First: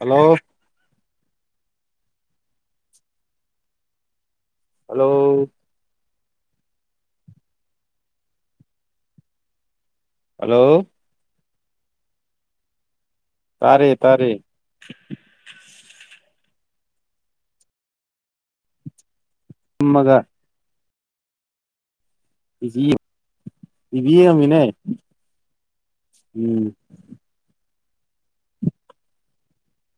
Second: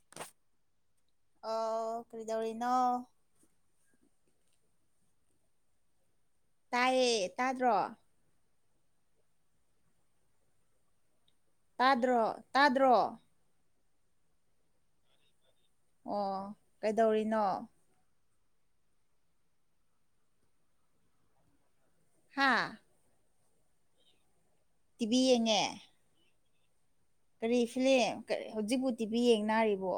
Hello ꯑꯥꯎ ꯀꯩꯗꯧꯔꯤꯅꯣ hello ꯇꯥꯏꯌꯦ ꯇꯥꯗ꯭ꯔꯣ ꯍꯜꯂꯣ ꯇꯥꯗ꯭ꯔꯣ ꯇꯥꯗ꯭ꯔꯣ ꯇꯥꯔꯦ ꯇꯥꯔꯦ ꯑꯣ ꯀꯩꯗꯧꯔꯤꯅꯣ ꯐꯝꯃꯒ ꯍꯥ ꯕꯤꯚꯤ ꯇꯤꯕꯤ ꯌꯦꯡꯉꯝꯃꯤꯅꯦ ꯇꯤꯕꯤ ꯌꯦꯡꯉꯦ ꯎꯝ ꯀꯔꯤ ꯐꯤꯂꯦꯝ ꯀꯔ ꯍꯧꯖꯤꯛꯄꯨ ꯇꯤꯚꯤ ꯌꯦꯡꯅꯔꯤꯕꯣ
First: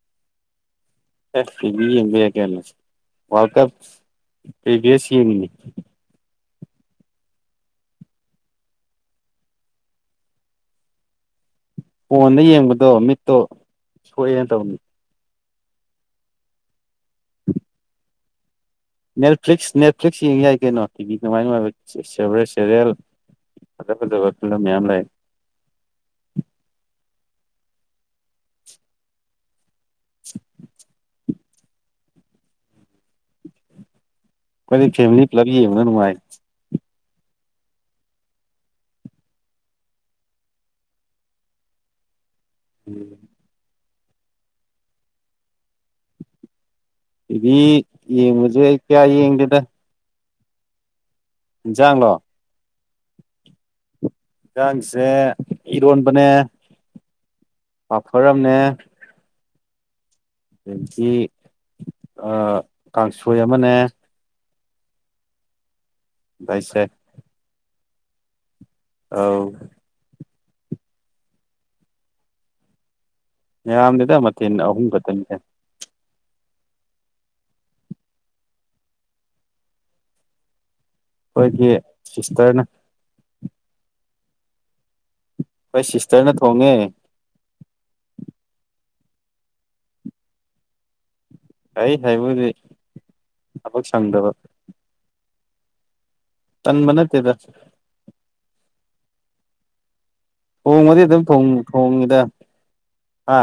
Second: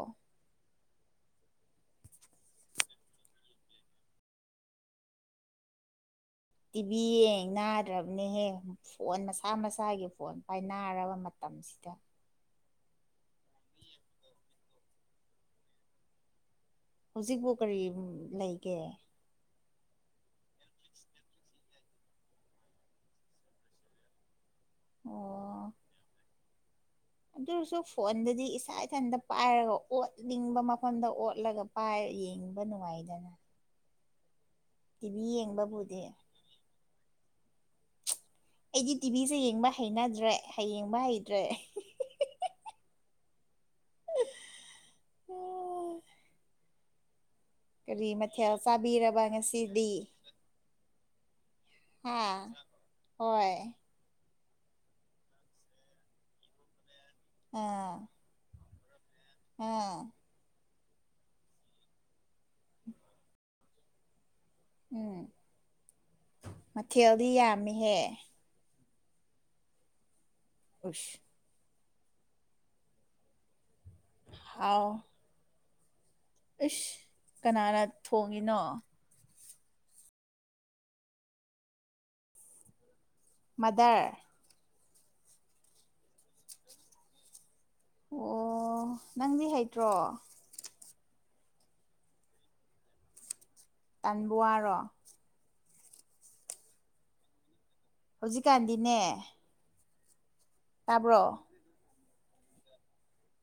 ꯑꯦ ꯇꯤꯕꯤ ꯌꯦꯡꯕ ꯌꯥꯏ ꯀꯩꯅꯣ ꯋꯥꯔꯜ ꯀꯞ ꯄ꯭ꯔꯤꯚꯤꯌꯁ ꯌꯦꯡꯉꯤꯅꯦ ꯇꯤꯚꯤ ꯌꯦꯡ ꯅꯥꯗ꯭ꯔꯕꯅꯦꯍꯦ ꯐꯣꯟ ꯃꯁꯥ ꯃꯁꯥꯒꯤ ꯐꯣꯟ ꯄꯥꯏꯅꯔꯕ ꯃꯇꯝꯁꯤꯗ ꯐꯣꯟꯗ ꯌꯦꯡꯕꯗꯣ ꯃꯤꯠꯇꯣ ꯁꯣꯛꯑꯦꯅ ꯇꯧꯅꯤ ꯍꯧꯖꯤꯛꯄꯨ ꯀꯔꯤ ꯑꯝ ꯂꯩꯒꯦ ꯅꯦꯜꯐ꯭ꯂꯤꯛꯁ ꯅꯦꯠꯐ꯭ꯂꯤꯛꯁ ꯌꯦꯡ ꯌꯥꯏ ꯀꯩꯅꯣ ꯇꯤꯚꯤ ꯅꯨꯡꯉꯥꯏ ꯅꯨꯡꯉꯥꯏꯕ ꯁꯦ ꯁꯦꯕꯦꯔꯦꯖ ꯁꯦꯔꯤꯌꯦꯜ ꯐꯖꯥ ꯐꯖꯥꯕ ꯐꯤꯂꯝ ꯃꯌꯥꯝ ꯂꯩ ꯑꯗꯣꯏꯁꯨ ꯐꯣꯟꯗꯗꯤ ꯏꯁꯥ ꯏꯊꯟꯇ ꯄꯥꯏꯔꯒ ꯑꯣꯠꯅꯤꯡꯕ ꯃꯐꯝꯗ ꯑꯣꯠ ꯂꯒ ꯄꯥꯏꯔ ꯌꯦꯡꯕ ꯅꯨꯡꯉꯥꯏꯗꯅ ꯑꯈꯣꯏꯗꯤ ꯇꯤꯚꯤ ꯐꯦꯃꯤꯂꯤ ꯄꯨꯂꯞ ꯌꯦꯡꯕꯅ ꯌꯦꯡꯕꯕꯨꯗꯤ ꯅꯨꯡꯉꯥꯏ ꯑꯩꯗꯤ ꯇꯤꯚꯤꯁꯦ ꯌꯦꯡꯕ ꯍꯩꯅꯗ꯭ꯔꯦ ꯍꯌꯦꯡꯕ ꯍꯩꯇ꯭ꯔꯦ ꯎꯝ [unintelligible] ꯇꯤꯚꯤ ꯀꯔꯤ ꯃꯊꯦꯜ ꯌꯦꯡꯕꯖꯦ ꯀꯌꯥ ꯆꯥꯕꯤꯔꯕ ꯌꯦꯡꯗꯦꯗ ꯉꯁꯤꯗꯤ ꯏꯟꯖꯥꯡꯂꯣ ꯍꯥ ꯍꯣꯏ ꯏꯟꯖꯥꯡꯁꯦ ꯏꯔꯣꯟꯕꯅꯦ ꯑꯥ ꯄꯐꯔ ꯑꯝꯅꯦ ꯑꯥ ꯑꯗꯒꯤ ꯑꯥ ꯀꯥꯡꯁꯣꯏ ꯑꯃꯅꯦ ꯎꯝ ꯗꯥꯏꯁꯦꯛ ꯃꯊꯦꯜꯗꯤ ꯌꯥꯝꯃꯤꯍꯦ ꯑꯥꯎ ꯎꯁ ꯌꯝꯗꯦꯗ ꯃꯊꯦꯟ ꯍꯥꯎ ꯑꯍꯨꯝ ꯈꯛꯇꯅꯤꯗ ꯏꯁ ꯀꯅꯥꯅ ꯊꯣꯡꯉꯤꯅꯣ ꯈꯣꯏꯒꯤ ꯁꯤꯁꯇꯔꯅ ꯃꯥꯗꯔ ꯈꯣꯏ ꯁꯤꯁꯇꯔꯅ ꯊꯣꯡꯉꯦ ꯑꯣ ꯅꯪꯗꯤ ꯍꯩꯇ꯭ꯔꯣ ꯍꯩ ꯍꯩꯕꯨꯗꯤ ꯇꯟꯕ ꯋꯥꯔꯣ ꯇꯟꯕ ꯅꯠꯇꯦꯗ ꯍꯧꯖꯤꯛꯀꯥꯟꯗꯤꯅꯦ ꯊꯣꯡꯕꯗꯤ ꯇꯥꯕ꯭ꯔꯣ ꯑꯗꯨꯝ ꯊꯣꯡ ꯊꯣꯡꯉꯤꯗ ꯍꯥ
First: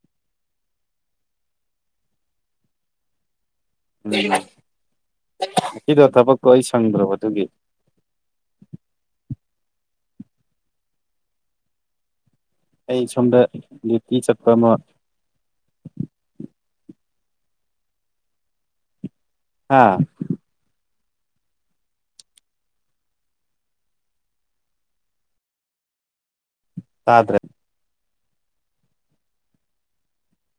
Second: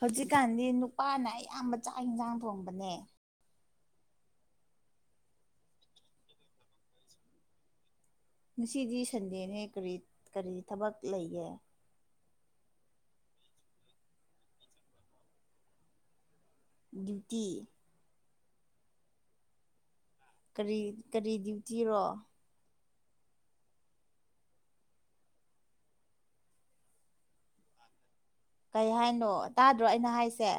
ꯍꯧꯖꯤꯛꯀꯥꯟꯗꯤ ꯅꯨꯄꯥꯅ ꯑꯌꯥꯝꯕ ꯆꯥꯛ ꯍꯤꯟꯖꯥꯡ ꯊꯣꯡꯕꯅꯦ ꯎꯝ ꯉꯁꯤꯗꯣ ꯊꯕꯛꯇꯣ ꯑꯩ ꯁꯪꯗ꯭ꯔꯕ ꯑꯗꯨꯒꯤ ꯉꯁꯤꯗꯤ ꯁꯟꯗꯦꯅꯦ ꯀꯔꯤ ꯀꯔꯤ ꯊꯕꯛ ꯂꯩꯒꯦ ꯑꯩ ꯁꯣꯝꯗ ꯗ꯭ꯌꯨꯇꯤ ꯆꯠꯄ ꯑꯃ ꯗ꯭ꯌꯨꯇꯤ ꯍꯥ ꯀꯔꯤ ꯀꯔꯤ ꯗ꯭ꯌꯨꯇꯤꯔꯣ ꯇꯥꯗ꯭ꯔꯦ ꯀꯩ ꯍꯥꯏꯅꯣ ꯇꯥꯗ꯭ꯔꯣ ꯑꯩꯅ ꯍꯥꯏꯁꯦ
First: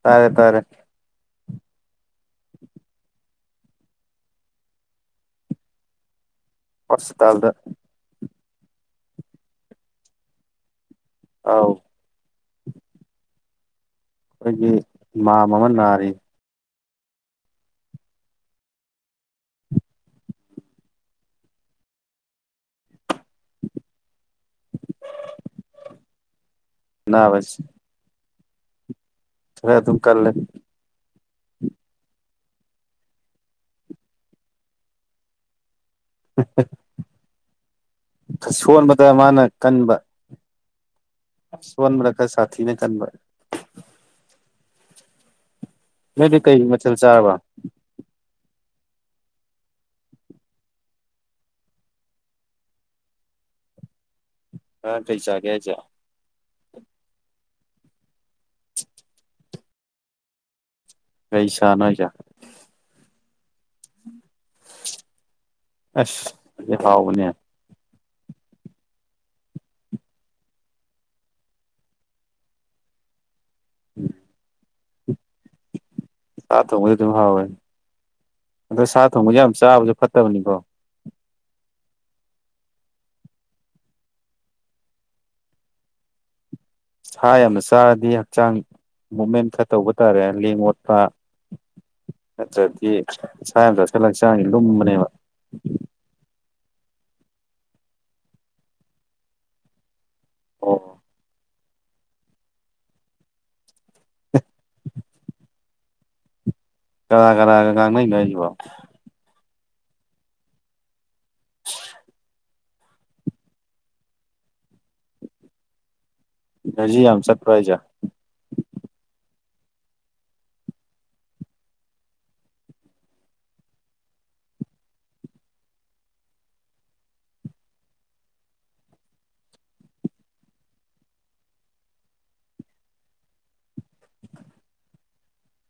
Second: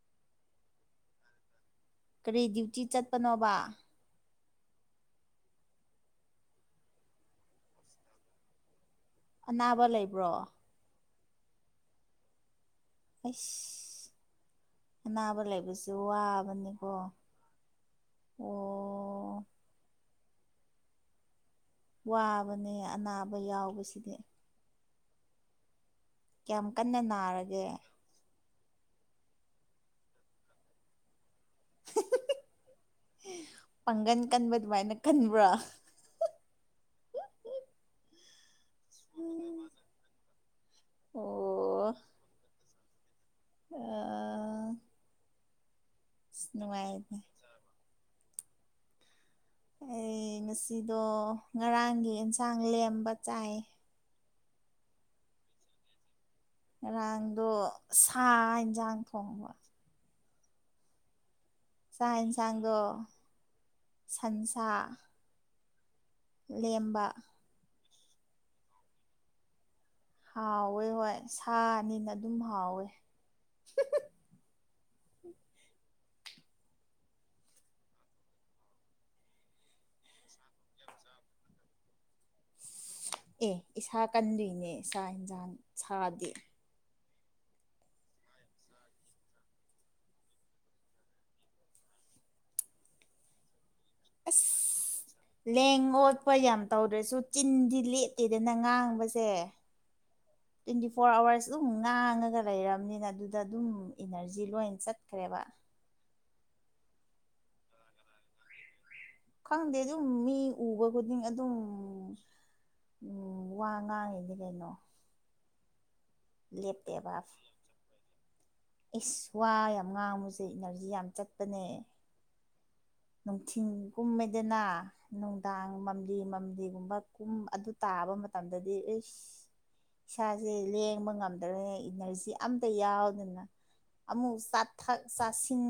ꯇꯥꯔꯦ ꯇꯥꯔꯦ ꯀꯔꯤ ꯗ꯭ꯌꯨꯇꯤ ꯆꯠꯄꯅꯣꯕ ꯍꯣꯁꯄꯤꯇꯥꯜꯗ ꯑꯅꯥꯕ ꯂꯩꯕ꯭ꯔꯣ ꯑꯧ ꯑꯩꯁ ꯑꯩꯈꯣꯏꯒꯤ ꯑꯅꯥꯕ ꯏꯃꯥꯝ ꯑꯃ ꯂꯩꯕꯖꯦ ꯅꯥꯔꯤ ꯋꯥꯕꯅꯤꯀꯣ ꯋꯣ ꯋꯥꯕꯅꯦ ꯑꯅꯥꯕ ꯌꯥꯎꯕꯁꯤꯗꯤ ꯀ꯭ꯌꯥꯝ ꯀꯟꯅ ꯑꯅꯥꯕꯁꯤ ꯅꯥꯔꯒꯦ ꯈꯔ ꯑꯗꯨꯝ ꯀꯜꯂꯦ ꯄꯥꯡꯒꯟ ꯀꯟꯕ ꯑꯗꯨꯃꯥꯏꯅ ꯀꯟꯕ꯭ꯔꯣ ꯑꯁꯣꯟꯕꯗ ꯃꯥꯅ ꯀꯟꯕ ꯑꯣ ꯑꯁꯣꯟꯕꯗ ꯈꯔ ꯁꯥꯊꯤꯅ ꯀꯟꯕ ꯑꯥ ꯅꯣꯏꯗꯤ ꯑꯁ ꯀꯩ ꯃꯊꯦꯜ ꯅꯨꯡꯉꯥꯏꯅꯦ ꯆꯥꯔꯕ ꯑꯩ ꯉꯁꯤꯗꯣ ꯉꯔꯥꯡꯒꯤ ꯑꯦꯟꯁꯥꯡ ꯂꯦꯝꯕ ꯆꯥꯏꯌꯦ ꯉꯔꯥꯡ ꯀꯩ ꯆꯥꯒꯦ ꯍꯥꯏꯖꯦ ꯉꯔꯥꯡꯗꯣ ꯁꯥ ꯍꯦꯟꯖꯥꯡ ꯊꯣꯡꯕ ꯀꯩ ꯁꯥꯅꯣ ꯍꯥꯏꯖꯦ ꯗꯣ ꯁꯟꯁꯥ ꯑꯁ ꯌꯥꯝ ꯂꯦꯝꯕ ꯍꯥꯎꯕꯅꯦ ꯍꯥꯎꯋꯦ ꯍꯣꯏ ꯁꯥꯅꯤꯅ ꯑꯗꯨꯝ ꯍꯥꯎꯋꯦ ꯁꯥ ꯊꯣꯡꯕꯖꯦ ꯗꯨꯝ ꯍꯥꯎꯋꯦ ꯑꯗꯣ ꯁꯥ ꯊꯣꯡꯕꯖꯦ ꯌꯥꯝ ꯆꯥꯕꯖꯦ ꯐꯠꯇꯕꯅꯤꯀꯣ ꯑꯦ ꯏꯁꯥ ꯀꯟꯗꯣꯏꯅꯦ ꯁꯥ ꯍꯦꯟꯖꯥꯡ ꯁꯥꯗꯤ ꯁꯥ ꯌꯥꯝꯅ ꯆꯥꯔꯗꯤ ꯍꯛꯆꯥꯡ ꯃꯨꯞꯃꯦꯟ ꯈ ꯇꯧꯕ ꯇꯥꯔꯦ ꯂꯦꯡ ꯑꯣꯠꯄ ꯅꯠꯇ꯭ꯔꯗꯤ ꯁꯥ ꯌꯥꯝ ꯆꯥꯁꯤꯜꯂ ꯍꯛꯆꯥꯡꯖꯦ ꯂꯨꯝꯕꯅꯦꯕ ꯃꯣꯠꯄ ꯌꯥꯝ ꯇꯧꯗ꯭ꯔꯁꯨ ꯆꯤꯟꯗꯤ ꯂꯦꯠꯇꯦꯗꯅ ꯉꯥꯡꯕꯖꯦ ꯇꯣꯏꯟꯇꯤ ꯑꯣ ꯐꯣꯔ ꯑꯋꯥꯔꯁ ꯑꯗꯨꯝ ꯉꯥꯡꯉꯒ ꯂꯩꯔꯝꯅꯤꯅ ꯑꯗꯨꯗ ꯑꯗꯨꯝ ꯏꯅꯔꯖꯤ ꯂꯣꯏꯟ ꯆꯠꯈ꯭ꯔꯦꯕ ꯀꯅꯥ ꯀꯅꯥꯒ ꯉꯥꯡꯅꯩꯅꯣ ꯍꯥꯏꯖꯤꯕꯣ ꯈꯪꯗꯦ ꯑꯗꯨꯝ ꯃꯤ ꯎꯕ ꯈꯨꯗꯤꯡ ꯑꯗꯨꯝ ꯎꯝ ꯋꯥ ꯉꯥꯡꯉꯤꯅꯤ ꯀꯩꯅꯣ ꯏꯅꯔꯖꯤ ꯌꯥꯝ ꯂꯦꯞꯇꯦꯕ ꯆꯠꯄ꯭ꯔꯣ ꯍꯥꯏꯖꯦ ꯏꯁ ꯋꯥ ꯌꯥꯝ ꯉꯥꯡꯕꯖꯦ ꯏꯅꯔꯖꯤ ꯌꯥꯝ ꯆꯠꯄꯅꯦ ꯅꯨꯡꯊꯤꯟ ꯀꯨꯝꯃꯦꯗꯅ ꯅꯨꯡꯗꯥꯡ ꯃꯝꯂꯤ ꯃꯝꯂꯤꯒꯨꯝꯕ ꯀꯨꯝ ꯑꯗꯨ ꯇꯥꯕ ꯃꯇꯝꯗꯗꯤ ꯑꯩꯁ ꯏꯁꯥꯖꯦ ꯂꯦꯡꯕ ꯉꯝꯗꯔꯦ ꯏꯅꯔꯖꯤ ꯑꯝꯇ ꯌꯥꯎꯗꯅ ꯑꯃꯨꯛ ꯆꯥꯊꯛ ꯆꯥꯁꯤꯟ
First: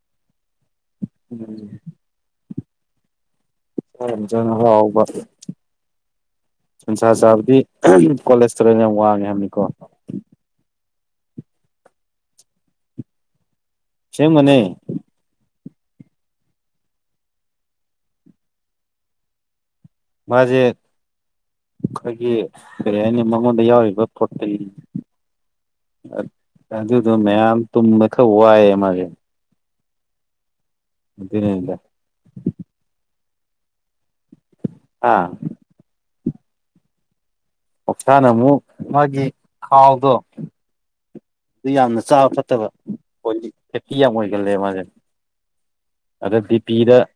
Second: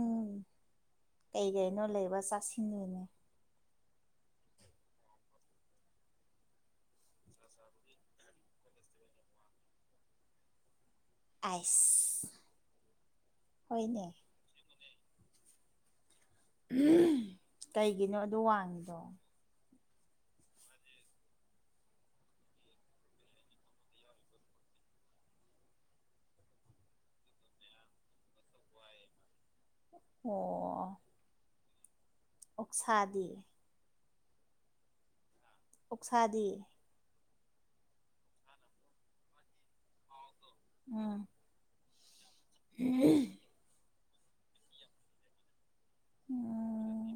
ꯀꯩ ꯎꯝ ꯒꯩꯅꯣ ꯂꯩꯕ ꯆꯥꯁꯤꯟꯕꯅꯦ [unintelligible] ꯁꯟꯁꯥ ꯆꯥꯕꯗꯤ ꯀꯣꯂꯦꯁꯇꯦꯔꯣꯜꯟ ꯌꯥꯝ ꯋꯥꯡꯉꯦ ꯍꯥꯏꯕꯅꯤꯀꯣ ꯑꯥꯏꯁ ꯍꯣꯏꯅꯦ ꯑꯁꯦꯡꯕꯅꯦ ꯀꯩꯒꯤꯅꯣ ꯑꯗꯨ ꯋꯥꯡꯉꯤꯗꯣ ꯃꯥꯖꯦ ꯑꯈꯣꯏꯒꯤ ꯀꯔꯤ ꯍꯥꯏꯅꯤ ꯃꯉꯣꯟꯗ ꯌꯥꯎꯔꯤꯕ ꯄ꯭ꯔꯣꯇꯤꯟ ꯑꯗꯨꯗꯣ ꯃꯌꯥꯝ ꯇꯨꯝꯕ ꯈꯔ ꯋꯥꯏꯑꯦ ꯃꯥꯖꯦ ꯑꯣ ꯐꯤꯐꯇꯤ ꯅꯥꯏꯟꯗ ꯑꯣꯛꯁꯥꯗꯤ ꯍꯥ ꯑꯣꯛꯁꯥꯗꯤ ꯑꯣꯛꯁꯥꯅ ꯑꯃꯨꯛ ꯃꯥꯒꯤ ꯈꯥꯎꯗꯣ ꯎꯝ ꯑꯗꯨ ꯌꯥꯝꯅ ꯆꯥꯕ ꯐꯠꯇꯕ ꯄꯣꯂꯤ ꯐꯦꯇꯤ ꯌꯥꯝ ꯑꯣꯏꯒꯜꯂꯦ ꯃꯥꯖꯦ ꯑꯗ ꯕꯤ ꯄꯤꯗ ꯎꯝ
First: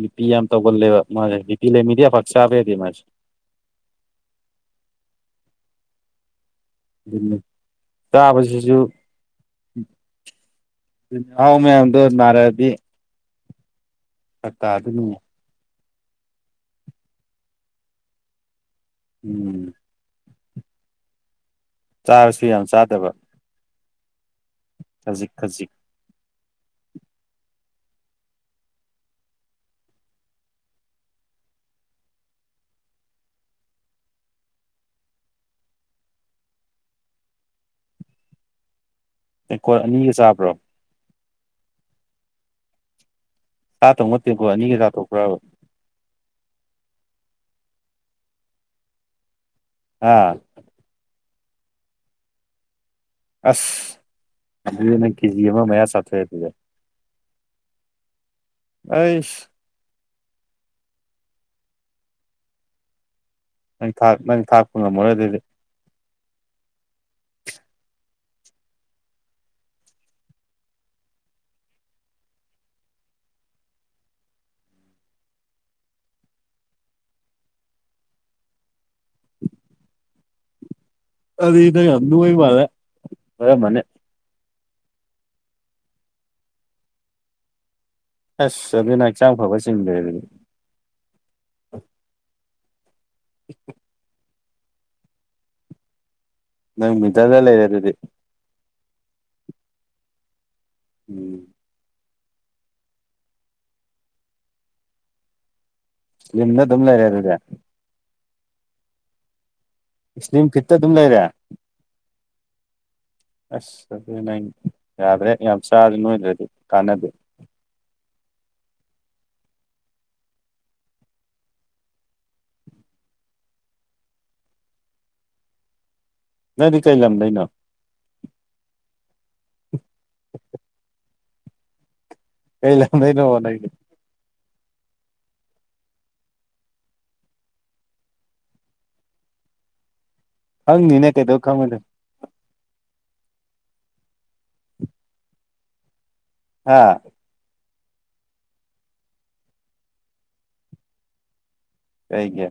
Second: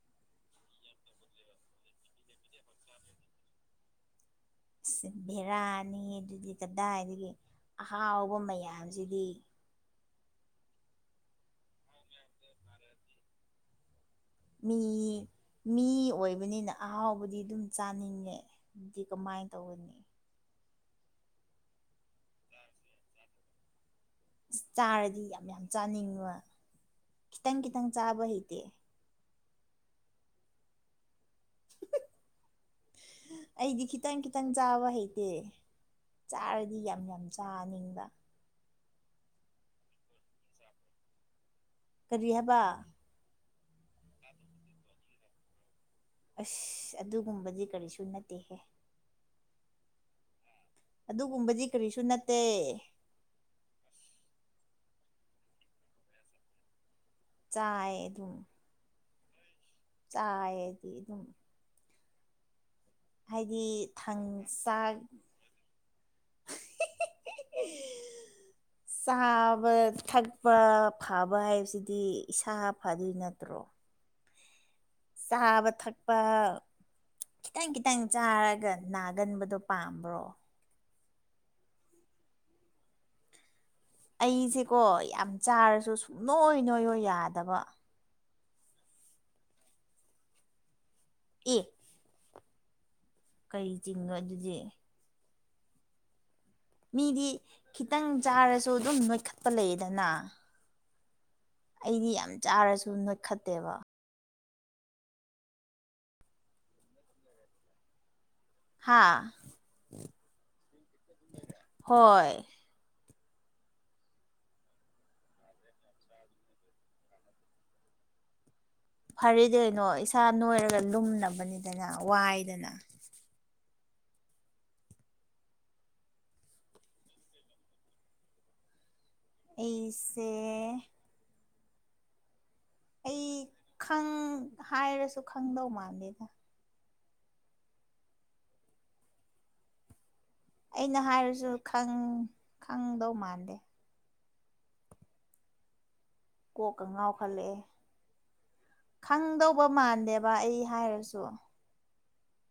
ꯕꯤꯄꯤ ꯌꯥꯝ ꯇꯧꯒꯜꯂꯦꯕ ꯃꯥꯖꯦ ꯕꯤꯄꯤ ꯂꯩꯃꯤꯗꯤ ꯌꯥꯝ ꯄꯥꯛ ꯆꯥꯕ ꯌꯥꯗꯦ ꯃꯥꯖꯦ ꯁꯤꯝ ꯚꯤꯔꯥꯅꯤ ꯑꯗꯨꯗꯤ ꯀꯗꯥꯏꯗꯒꯤ ꯑꯗꯨꯅꯤ ꯑꯍꯥꯎꯕ ꯃꯌꯥꯝꯖꯤꯗꯤ ꯍꯥꯎ ꯃꯌꯥꯝꯗꯣ ꯅꯥꯔꯛꯑꯗꯤ ꯐꯔꯛ ꯃꯤ ꯇꯥꯗꯣꯏꯅꯤ ꯃꯤ ꯑꯣꯏꯕꯅꯤꯅ ꯑꯍꯥꯎꯕꯗꯤ ꯑꯗꯨꯝ ꯆꯥꯅꯤꯡꯉꯦ ꯗꯤ ꯀꯃꯥꯏ ꯎꯝ ꯇꯧꯒꯅꯤ ꯆꯥꯔꯁꯨ ꯌꯥꯝ ꯆꯥꯗꯕ ꯆꯥꯔꯗꯤ ꯈꯖꯤꯛ ꯌꯥꯝ ꯌꯥꯝ ꯈꯖꯤꯛ ꯆꯥꯅꯤꯡꯕ ꯈꯤꯇꯪ ꯈꯤꯇꯪ ꯆꯥꯕ ꯍꯩꯇꯦ ꯑꯩꯗꯤ ꯈꯤꯇꯪ ꯈꯤꯇꯪ ꯆꯥꯕ ꯍꯩꯇꯦ ꯆꯥꯔꯗꯤ ꯌꯥꯝ ꯌꯥꯝ ꯆꯥꯅꯤꯡꯕ ꯇꯦꯡꯀꯣꯠ ꯑꯅꯤꯒ ꯆꯥꯕ꯭ꯔꯣ ꯀꯔꯤ ꯍꯥꯕ ꯁꯥ ꯇꯣꯡꯕ ꯇꯦꯡꯀꯣꯠ ꯑꯅꯤꯒ ꯆꯥꯊꯣꯛꯄ꯭ꯔꯕ ꯑꯁ ꯑꯗꯨꯒꯨꯝꯕꯗꯤ ꯀꯔꯤꯁꯨ ꯅꯠꯇꯦꯍꯦ ꯑꯥ ꯑꯗꯨꯒꯨꯝꯕꯗꯤ ꯀꯔꯤꯁꯨ ꯅꯠꯇꯦ ꯑꯁ ꯑꯗꯨꯗꯤ ꯅꯪ ꯀꯦꯖꯤ ꯑꯃ ꯃꯌꯥ ꯆꯥꯊꯣꯛꯑꯦ ꯑꯗꯨꯗꯤ ꯆꯥꯏ ꯑꯗꯨꯝ ꯑꯩꯁ ꯆꯥꯢꯌꯦ ꯑꯩꯗꯤ ꯑꯗꯨꯝ ꯍꯥꯏꯗꯤ ꯅꯪ ꯊꯥꯛ ꯊꯪ ꯅꯪ ꯊꯥꯛꯄ ꯆꯥꯛ ꯉꯝꯃꯔꯣꯏ ꯑꯗꯨꯗꯤ [unintelligible] [unintelligible] ꯆꯥꯕ ꯊꯛꯄ ꯐꯕ ꯍꯥꯏꯕꯁꯤꯗꯤ ꯏꯁꯥ ꯐꯗꯨꯏ ꯅꯠꯇ꯭ꯔꯣ ꯆꯥꯕ ꯊꯛꯄ ꯈꯤꯇꯪ ꯈꯤꯇꯪ ꯆꯥꯔꯒ ꯅꯥꯒꯟꯕꯗꯣ ꯄꯥꯝꯕ꯭ꯔꯣ ꯑꯗꯤ ꯅꯪ ꯌꯥꯝ ꯅꯣꯢ ꯃꯥꯂꯦ ꯅꯣꯢꯔꯝꯃꯅꯤ ꯑꯩꯁꯦꯀꯣ ꯌꯥꯝ ꯆꯥꯔꯁꯨ ꯁꯨꯛ ꯅꯣꯏ ꯅꯣꯏꯌꯣ ꯌꯥꯗꯕ ꯑꯁ ꯑꯗꯨꯏ ꯅꯪ ꯆꯥꯡ ꯐꯕ ꯆꯤꯡꯗ꯭ꯔꯦ ꯑꯗꯨꯗꯤ ꯑꯦ ꯀꯩ ꯆꯤꯡꯅꯣ ꯑꯗꯨꯗꯤ ꯅꯪ ꯃꯤꯗꯤ ꯃꯤꯗꯜꯗ ꯂꯩꯔꯦ ꯑꯗꯨꯗꯤ ꯈꯤꯇꯪ ꯆꯥꯔꯁꯨ ꯑꯗꯨꯝ ꯅꯣꯏꯈꯠꯄ ꯂꯩꯌꯦꯗꯅ ꯎꯝ ꯑꯩꯗꯤ ꯌꯥꯝ ꯆꯥꯔꯁꯨ ꯅꯣꯢꯈꯠꯇꯦꯕ ꯂꯤꯝꯗ ꯑꯗꯨꯝ ꯂꯩꯔꯦ ꯑꯗꯨꯗꯤ ꯍꯥꯥ ꯏꯁꯂꯤꯝ ꯐꯤꯠꯇ ꯑꯗꯨꯝ ꯂꯩꯔꯦ ꯍꯣꯏ ꯑꯁ ꯑꯗꯨ ꯅꯪ ꯌꯥꯗ꯭ꯔꯦ ꯌꯥꯝ ꯆꯥꯔꯖꯨ ꯅꯣꯏꯗ꯭ꯔꯗꯤ ꯀꯥꯟꯅꯗꯦ ꯐꯔꯦꯗꯤ ꯀꯩꯅꯣ ꯏꯁꯥ ꯅꯣꯏꯔꯒ ꯂꯨꯝꯅꯕꯅꯤꯗꯅ ꯋꯥꯏꯗꯅ ꯅꯪꯗꯤ ꯀꯩ ꯂꯝꯗꯩꯅꯣ ꯑꯩꯁꯦ ꯀꯩ ꯂꯝꯗꯩꯅꯣꯕ ꯑꯩ ꯅꯪꯖꯦ ꯈꯪ ꯍꯥꯏꯔꯁꯨ ꯈꯪꯗꯧ ꯃꯥꯟꯗꯦꯗ ꯑꯩꯅ ꯈꯪꯅꯤꯅꯦ ꯀꯩꯗꯧ ꯍꯥꯏꯔꯁꯨ ꯈꯪꯉꯣꯏꯗꯣꯏꯅꯣ ꯈꯪ ꯈꯪꯗꯧ ꯃꯥꯟꯗꯦ ꯍꯥ ꯀꯣꯛꯀ ꯉꯥꯎ ꯐꯂꯑꯦ ꯈꯪꯗꯧꯕ ꯃꯥꯟꯗꯦꯕ ꯑꯩ ꯍꯥꯏꯔꯁꯨ ꯀꯩꯒꯤ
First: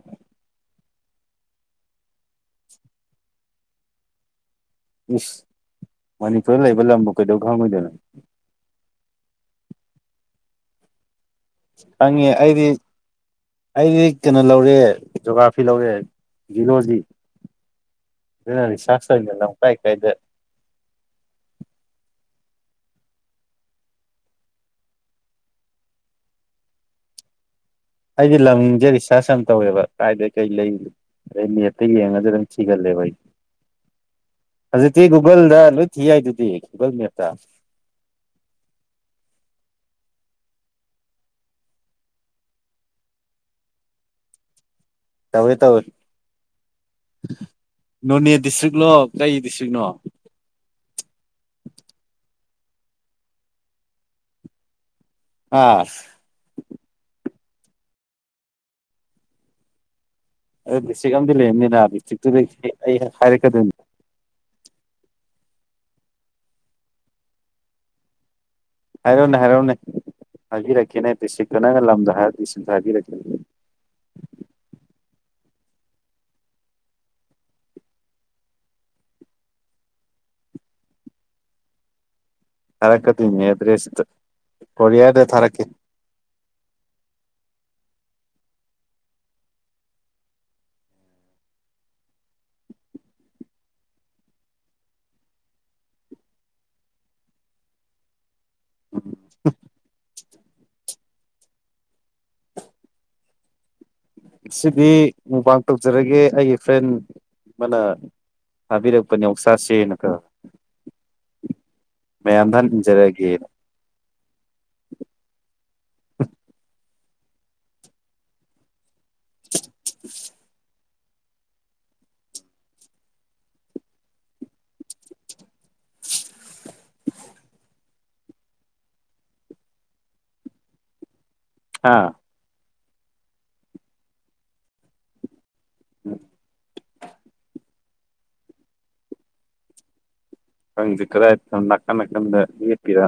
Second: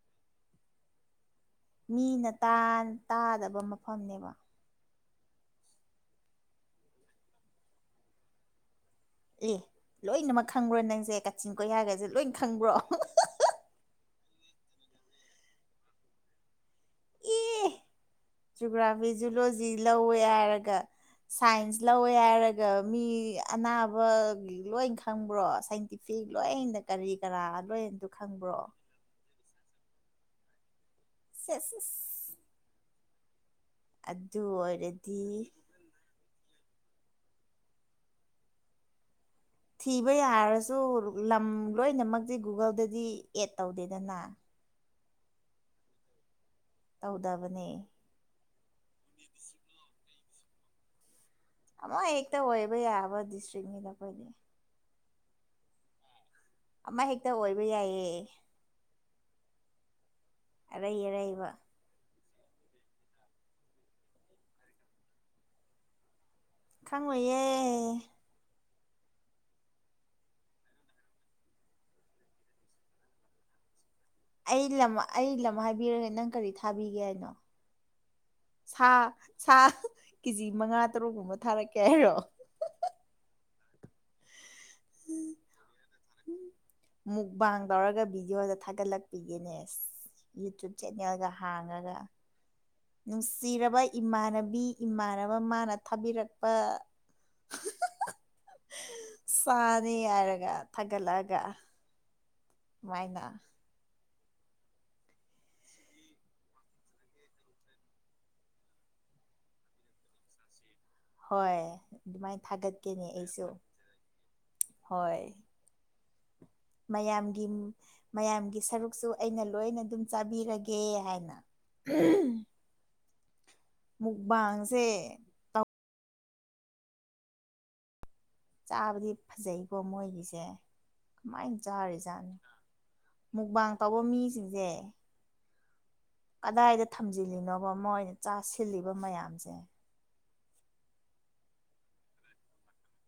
ꯃꯤꯅ ꯇꯥꯟ ꯇꯥꯗꯕ ꯃꯐꯝꯅꯦꯕ ꯏꯁ ꯃꯅꯤꯄꯨꯔꯗ ꯂꯩꯕ ꯂꯝꯕꯨ ꯀꯩꯗꯧ ꯈꯪꯉꯣꯏꯗꯣꯏꯅꯣ ꯑꯦ ꯂꯣꯏꯅꯃꯛ ꯈꯪꯕ꯭ꯔꯣ ꯅꯪꯁꯦ ꯀꯥꯆꯤꯟ ꯀꯣꯏꯌꯥꯒꯁꯦ ꯈꯪꯉꯦ ꯂꯣꯏꯅ ꯑꯩꯗꯤ ꯈꯪꯕ꯭ꯔꯣ ꯑꯩꯗꯤ ꯀꯩꯅꯣ ꯂꯧꯔꯦ ꯖꯣꯒ꯭ꯔꯥꯐꯤ ꯂꯧꯔꯦ ꯖꯨꯂꯣꯖꯤ ꯑꯦ ꯑꯗꯨꯅ ꯖꯨꯒ꯭ꯔꯥꯐꯤ ꯔꯤꯁꯥꯔꯁ ꯑꯣꯏꯅ ꯂꯝ ꯖꯨꯂꯣꯖꯤ ꯀꯥꯏ ꯀꯥꯏꯗ ꯂꯧꯋꯦ ꯍꯥꯏꯔꯒ ꯁꯥꯏꯟꯁ ꯂꯧꯋꯦ ꯍꯥꯏꯔꯒ ꯃꯤ ꯑꯅꯥꯕꯒꯤ ꯂꯣꯏ ꯈꯪꯕ꯭ꯔꯣ ꯁꯥꯏꯟꯇꯤꯐꯤ ꯁꯤ ꯂꯣꯏꯅ ꯀꯔꯤ ꯀꯔꯥ ꯂꯣꯏ ꯑꯩꯗꯤ ꯂꯝꯖꯦ ꯔꯤꯁꯥꯔꯁ ꯌꯥꯝ ꯇꯧꯋꯦꯕ ꯀꯥꯏꯗꯩ ꯀꯩ ꯂꯩ ꯑꯗꯩ ꯁꯦꯁ ꯅꯦꯠꯇ ꯑꯁ ꯌꯦꯡꯉꯒ ꯊꯤꯒꯜꯂꯦꯕ ꯑꯩ ꯑꯗꯨ ꯍꯧꯖꯤꯛꯇꯤ ꯑꯣꯏꯔꯗꯤ ꯒꯨꯒꯜꯗ ꯂꯣꯏ ꯊꯤ ꯌꯥꯏꯗꯨꯗꯤ ꯒꯨꯒꯜ ꯃꯦꯞꯇ ꯊꯤꯕ ꯌꯥꯔꯁꯨ ꯂꯝ ꯂꯣꯏꯅꯃꯛꯇꯤ ꯒꯨꯒꯜꯗꯗꯤ ꯑꯦꯠ ꯇꯧꯗꯦꯗꯅ ꯇꯧꯋꯦ ꯇꯧꯋꯦ ꯇꯧꯗꯕꯅꯦ ꯅꯣꯅꯦ ꯗꯤꯁꯇ꯭ꯔꯤꯛꯂꯣ ꯀꯩ ꯗꯤꯁꯇ꯭ꯔꯤꯛꯅꯣ ꯑꯃ ꯍꯦꯛꯇ ꯑꯣꯏꯕ ꯌꯥꯕ ꯗꯤꯁꯇ꯭ꯔꯤꯛꯅꯤꯗ ꯑꯩꯈꯣꯏꯗꯤ ꯍꯥ ꯑꯃ ꯍꯦꯛꯇ ꯑꯣꯏꯕ ꯌꯥꯏꯌꯦ ꯑꯗꯨ ꯑꯔꯩ ꯗꯤꯁꯇ꯭ꯔꯤꯛ ꯑꯝ ꯑꯔꯩꯕ ꯂꯩꯔꯝꯅꯤꯅ ꯗꯤꯁꯇ꯭ꯔꯤꯛꯇꯨꯗꯤ ꯑꯩ ꯍꯥꯏꯔꯛꯀꯗꯣꯏꯅꯤ ꯈꯪꯉꯣꯏꯌꯦ ꯍꯥꯏꯔꯛꯎꯅꯦ ꯍꯥꯏꯔꯛꯑꯣꯅꯦ ꯍꯥꯏꯕꯤꯔꯛꯀꯦꯅꯦ ꯗꯤꯁꯇ꯭ꯔꯤꯛꯇꯨꯅ ꯅꯪꯅ ꯂꯝꯗꯣ ꯍꯥꯏꯔꯛꯑꯣ ꯗꯤꯁꯇ꯭ꯔꯤꯛꯇꯣ ꯍꯥꯏꯕꯤꯔꯛꯀꯦꯅꯦ ꯑꯩ ꯂꯝ ꯑꯩ ꯂꯝ ꯍꯥꯏꯕꯤꯔꯒꯦ ꯅꯪ ꯀꯔꯤ ꯊꯥꯕꯤꯒꯦ ꯍꯥꯏꯅꯣ ꯁꯥ ꯁꯥ ꯀꯦꯖꯤ ꯃꯉꯥ ꯇꯔꯨꯛꯀꯨꯝꯕ ꯊꯥꯔꯛꯀꯦ ꯍꯥꯏꯔꯣ ꯊꯥꯔꯛꯀꯗꯣꯏꯅꯦ ꯑꯦꯗ꯭ꯔꯦꯁꯇ ꯀꯣꯔꯤꯌꯥꯔꯗ ꯊꯥꯔꯛꯀꯦ ꯃꯨꯛꯕꯥꯥꯡ ꯇꯧꯔꯒ ꯚꯤꯗꯤꯑꯣꯗ ꯊꯥꯒꯠꯂꯛꯄꯤꯒꯦꯅꯦꯁ ꯌꯨꯇꯨꯞ ꯆꯦꯅꯦꯜꯒ ꯍꯥꯡꯉꯒ ꯅꯨꯡꯁꯤꯔꯕ ꯏꯃꯥꯟꯅꯕꯤ ꯏꯃꯥꯟꯅꯕ ꯃꯥꯅ ꯊꯥꯕꯤꯔꯛꯄ ꯎꯝ ꯁꯥꯅꯤ ꯍꯥꯏꯔꯒ ꯊꯥꯒꯠꯂꯛꯑꯒ ꯀꯃꯥꯏꯅ ꯉꯁꯤꯗꯤ ꯃꯨꯛꯕꯥꯡ ꯇꯧꯖꯔꯒꯦ ꯑꯩꯒꯤ ꯐ꯭ꯔꯦꯟ ꯑꯃꯅ ꯊꯥꯕꯤꯔꯛꯄꯅꯦ ꯑꯣꯛꯁꯁꯦꯅ ꯀꯣ ꯍꯣꯏ ꯑꯗꯨꯃꯥꯏꯅ ꯊꯥꯒꯠꯀꯦꯅꯦ ꯏꯟꯖꯔꯒꯦꯅ ꯑꯩꯁꯨ ꯍꯣꯏ ꯃꯌꯥꯝꯒꯤ ꯃꯌꯥꯝꯒꯤ ꯁꯔꯨꯛꯁꯨ ꯑꯩꯅ ꯂꯣꯏꯅ ꯑꯗꯨꯝ ꯆꯥꯕꯤꯔꯒꯦ ꯀꯦ ꯍꯥꯏꯅ ꯃꯨꯛꯕꯥꯥꯡꯁꯦ ꯆꯥꯕꯗꯤ ꯐꯖꯩꯀꯣ ꯃꯣꯏꯒꯤꯁꯦ ꯀꯃꯥꯏꯅ ꯍꯥ ꯆꯥꯔꯤꯖꯥꯠꯅꯣ ꯃꯨꯛꯕꯥꯡ ꯇꯧꯕ ꯃꯤꯁꯤꯡꯁꯦ [inaudible] ꯀꯗꯥꯏꯗ ꯊꯝꯖꯤꯜꯂꯤꯅꯣꯕ ꯃꯣꯏꯅ ꯆꯥꯁꯤꯜꯂꯤꯕ ꯃꯌꯥꯝꯁꯦ ꯈꯪꯗꯦ ꯀꯗꯥꯏꯗ ꯊꯝꯃꯤꯔ ꯅꯥꯀꯟ ꯅꯥꯀꯟꯗ ꯌꯦꯞꯄꯤꯔ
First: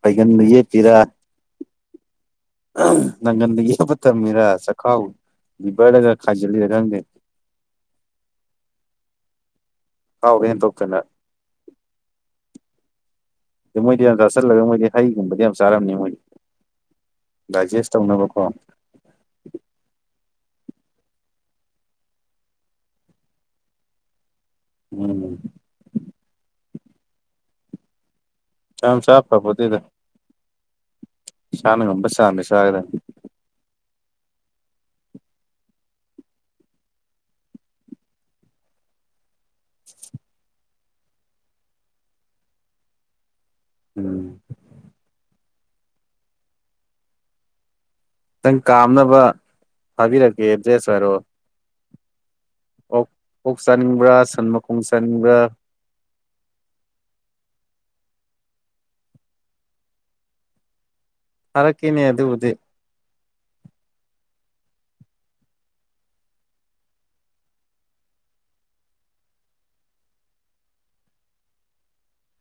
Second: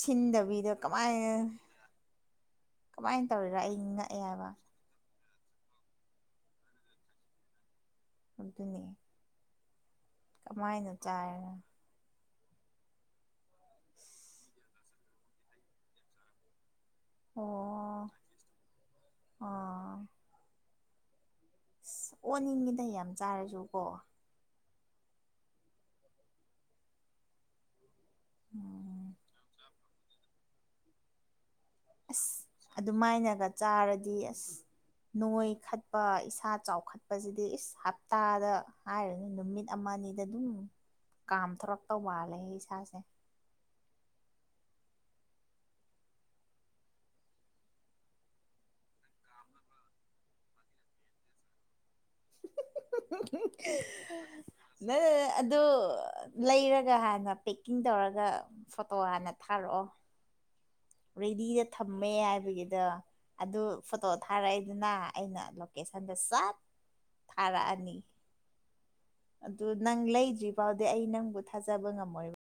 ꯐꯩꯒꯟꯗ ꯌꯦꯠꯄꯤꯔꯥ ꯀꯃꯥꯏꯅ ꯀꯃꯥꯏꯅ ꯅꯪꯒꯟꯗ ꯇꯧꯔꯤꯔꯥ ꯑꯩ ꯌꯦꯞꯄ ꯉꯛꯑꯦ ꯇꯝꯃꯤꯔꯥ ꯍꯥꯏꯕ ꯆꯈꯥꯎ ꯔꯤꯕꯔꯗꯒ ꯈꯥꯏꯖꯤꯜꯂꯤꯔ ꯈꯪꯗꯦ ꯑꯗꯨꯅꯤ ꯈꯥꯎꯒ ꯀꯃꯥꯏꯅ ꯍꯦꯟꯇꯣꯛꯇꯅ ꯆꯥꯏ ꯃꯣꯏꯗꯤ ꯌꯥꯝ ꯆꯥ ꯆꯜꯂꯒ ꯃꯣꯏꯗꯤ ꯍꯩꯒꯨꯝꯕꯗꯤ ꯌꯥꯝ ꯆꯥꯔꯝꯅꯤ ꯃꯣꯏꯗꯤ꯫ ꯗꯥꯏꯖꯦꯁ ꯇꯧꯅꯕꯀꯣ꯫ ꯑ ꯑꯁ ꯑꯣꯅꯤꯡꯉꯤꯗ ꯌꯥꯝ ꯆꯥꯔꯁꯨ ꯀꯣ꯫ ꯎꯝ [inaudible] ꯌꯥꯝ ꯆꯥ ꯐꯄꯣꯇꯦꯗ꯫ ꯉꯝꯕ ꯑꯁ ꯆꯥꯡꯗ ꯆꯥꯒꯗꯕꯅꯤ ꯑꯗꯨꯃꯥꯏꯅꯒ ꯆꯥꯔꯗꯤ ꯑꯁ ꯅꯣꯏꯈꯠꯄ ꯏꯁꯥ ꯆꯥꯎꯈꯠꯄꯖꯤꯗꯤ ꯏꯁ ꯍꯞꯇꯥꯗ ꯍꯥꯏꯔꯅꯤ ꯅꯨꯃꯤꯠ ꯑꯃꯥ ꯅꯤꯗ ꯑꯗꯨꯝ ꯀꯥꯝꯊꯣꯔꯛꯇꯧ ꯃꯥꯜꯂꯦ ꯏꯁꯥꯁꯦ꯫ ꯎꯝ ꯅꯪ ꯀꯥꯝꯅꯕ ꯊꯥꯕꯤꯔꯛꯀꯦ ꯑꯦꯗ꯭ꯔꯦꯁ ꯍꯥꯏꯔꯑꯣ꯫ ꯑꯣꯛ ꯆꯥꯅꯤꯡꯕ꯭ꯔꯥ ꯁꯟ ꯃꯈꯣꯡ ꯅꯪꯅ ꯆꯥꯅꯤꯡꯕ꯭ꯔꯥ ꯑꯗꯨ ꯂꯩꯔꯒ ꯍꯥꯟꯅ ꯄꯦꯛꯀꯤꯡ ꯇꯧꯔꯒ ꯐꯣꯇꯣ ꯍꯥꯟꯅ ꯊꯥꯔꯛꯑꯣ꯫ ꯔꯦꯗꯤꯗ ꯊꯥꯔꯛꯀꯦꯅꯦ ꯊꯝꯃꯦ ꯑꯗꯨꯕꯨꯗꯤ ꯍꯥꯏꯕꯒꯤꯗꯣ ꯑꯗꯨ ꯐꯣꯇꯣ ꯊꯥꯔꯑꯦꯗꯨꯅꯥ ꯑꯩꯅ ꯂꯣꯀꯦꯁꯟꯗ ꯆꯞ ꯊꯥꯔꯑꯅꯤ꯫ ꯑꯗꯨ ꯅꯪ ꯂꯩꯗ꯭ꯔꯤ ꯕꯥꯎꯗꯤ ꯑꯩ ꯅꯪꯕꯨ ꯊꯥꯖꯕ ꯉꯝꯃꯣꯏꯕ꯫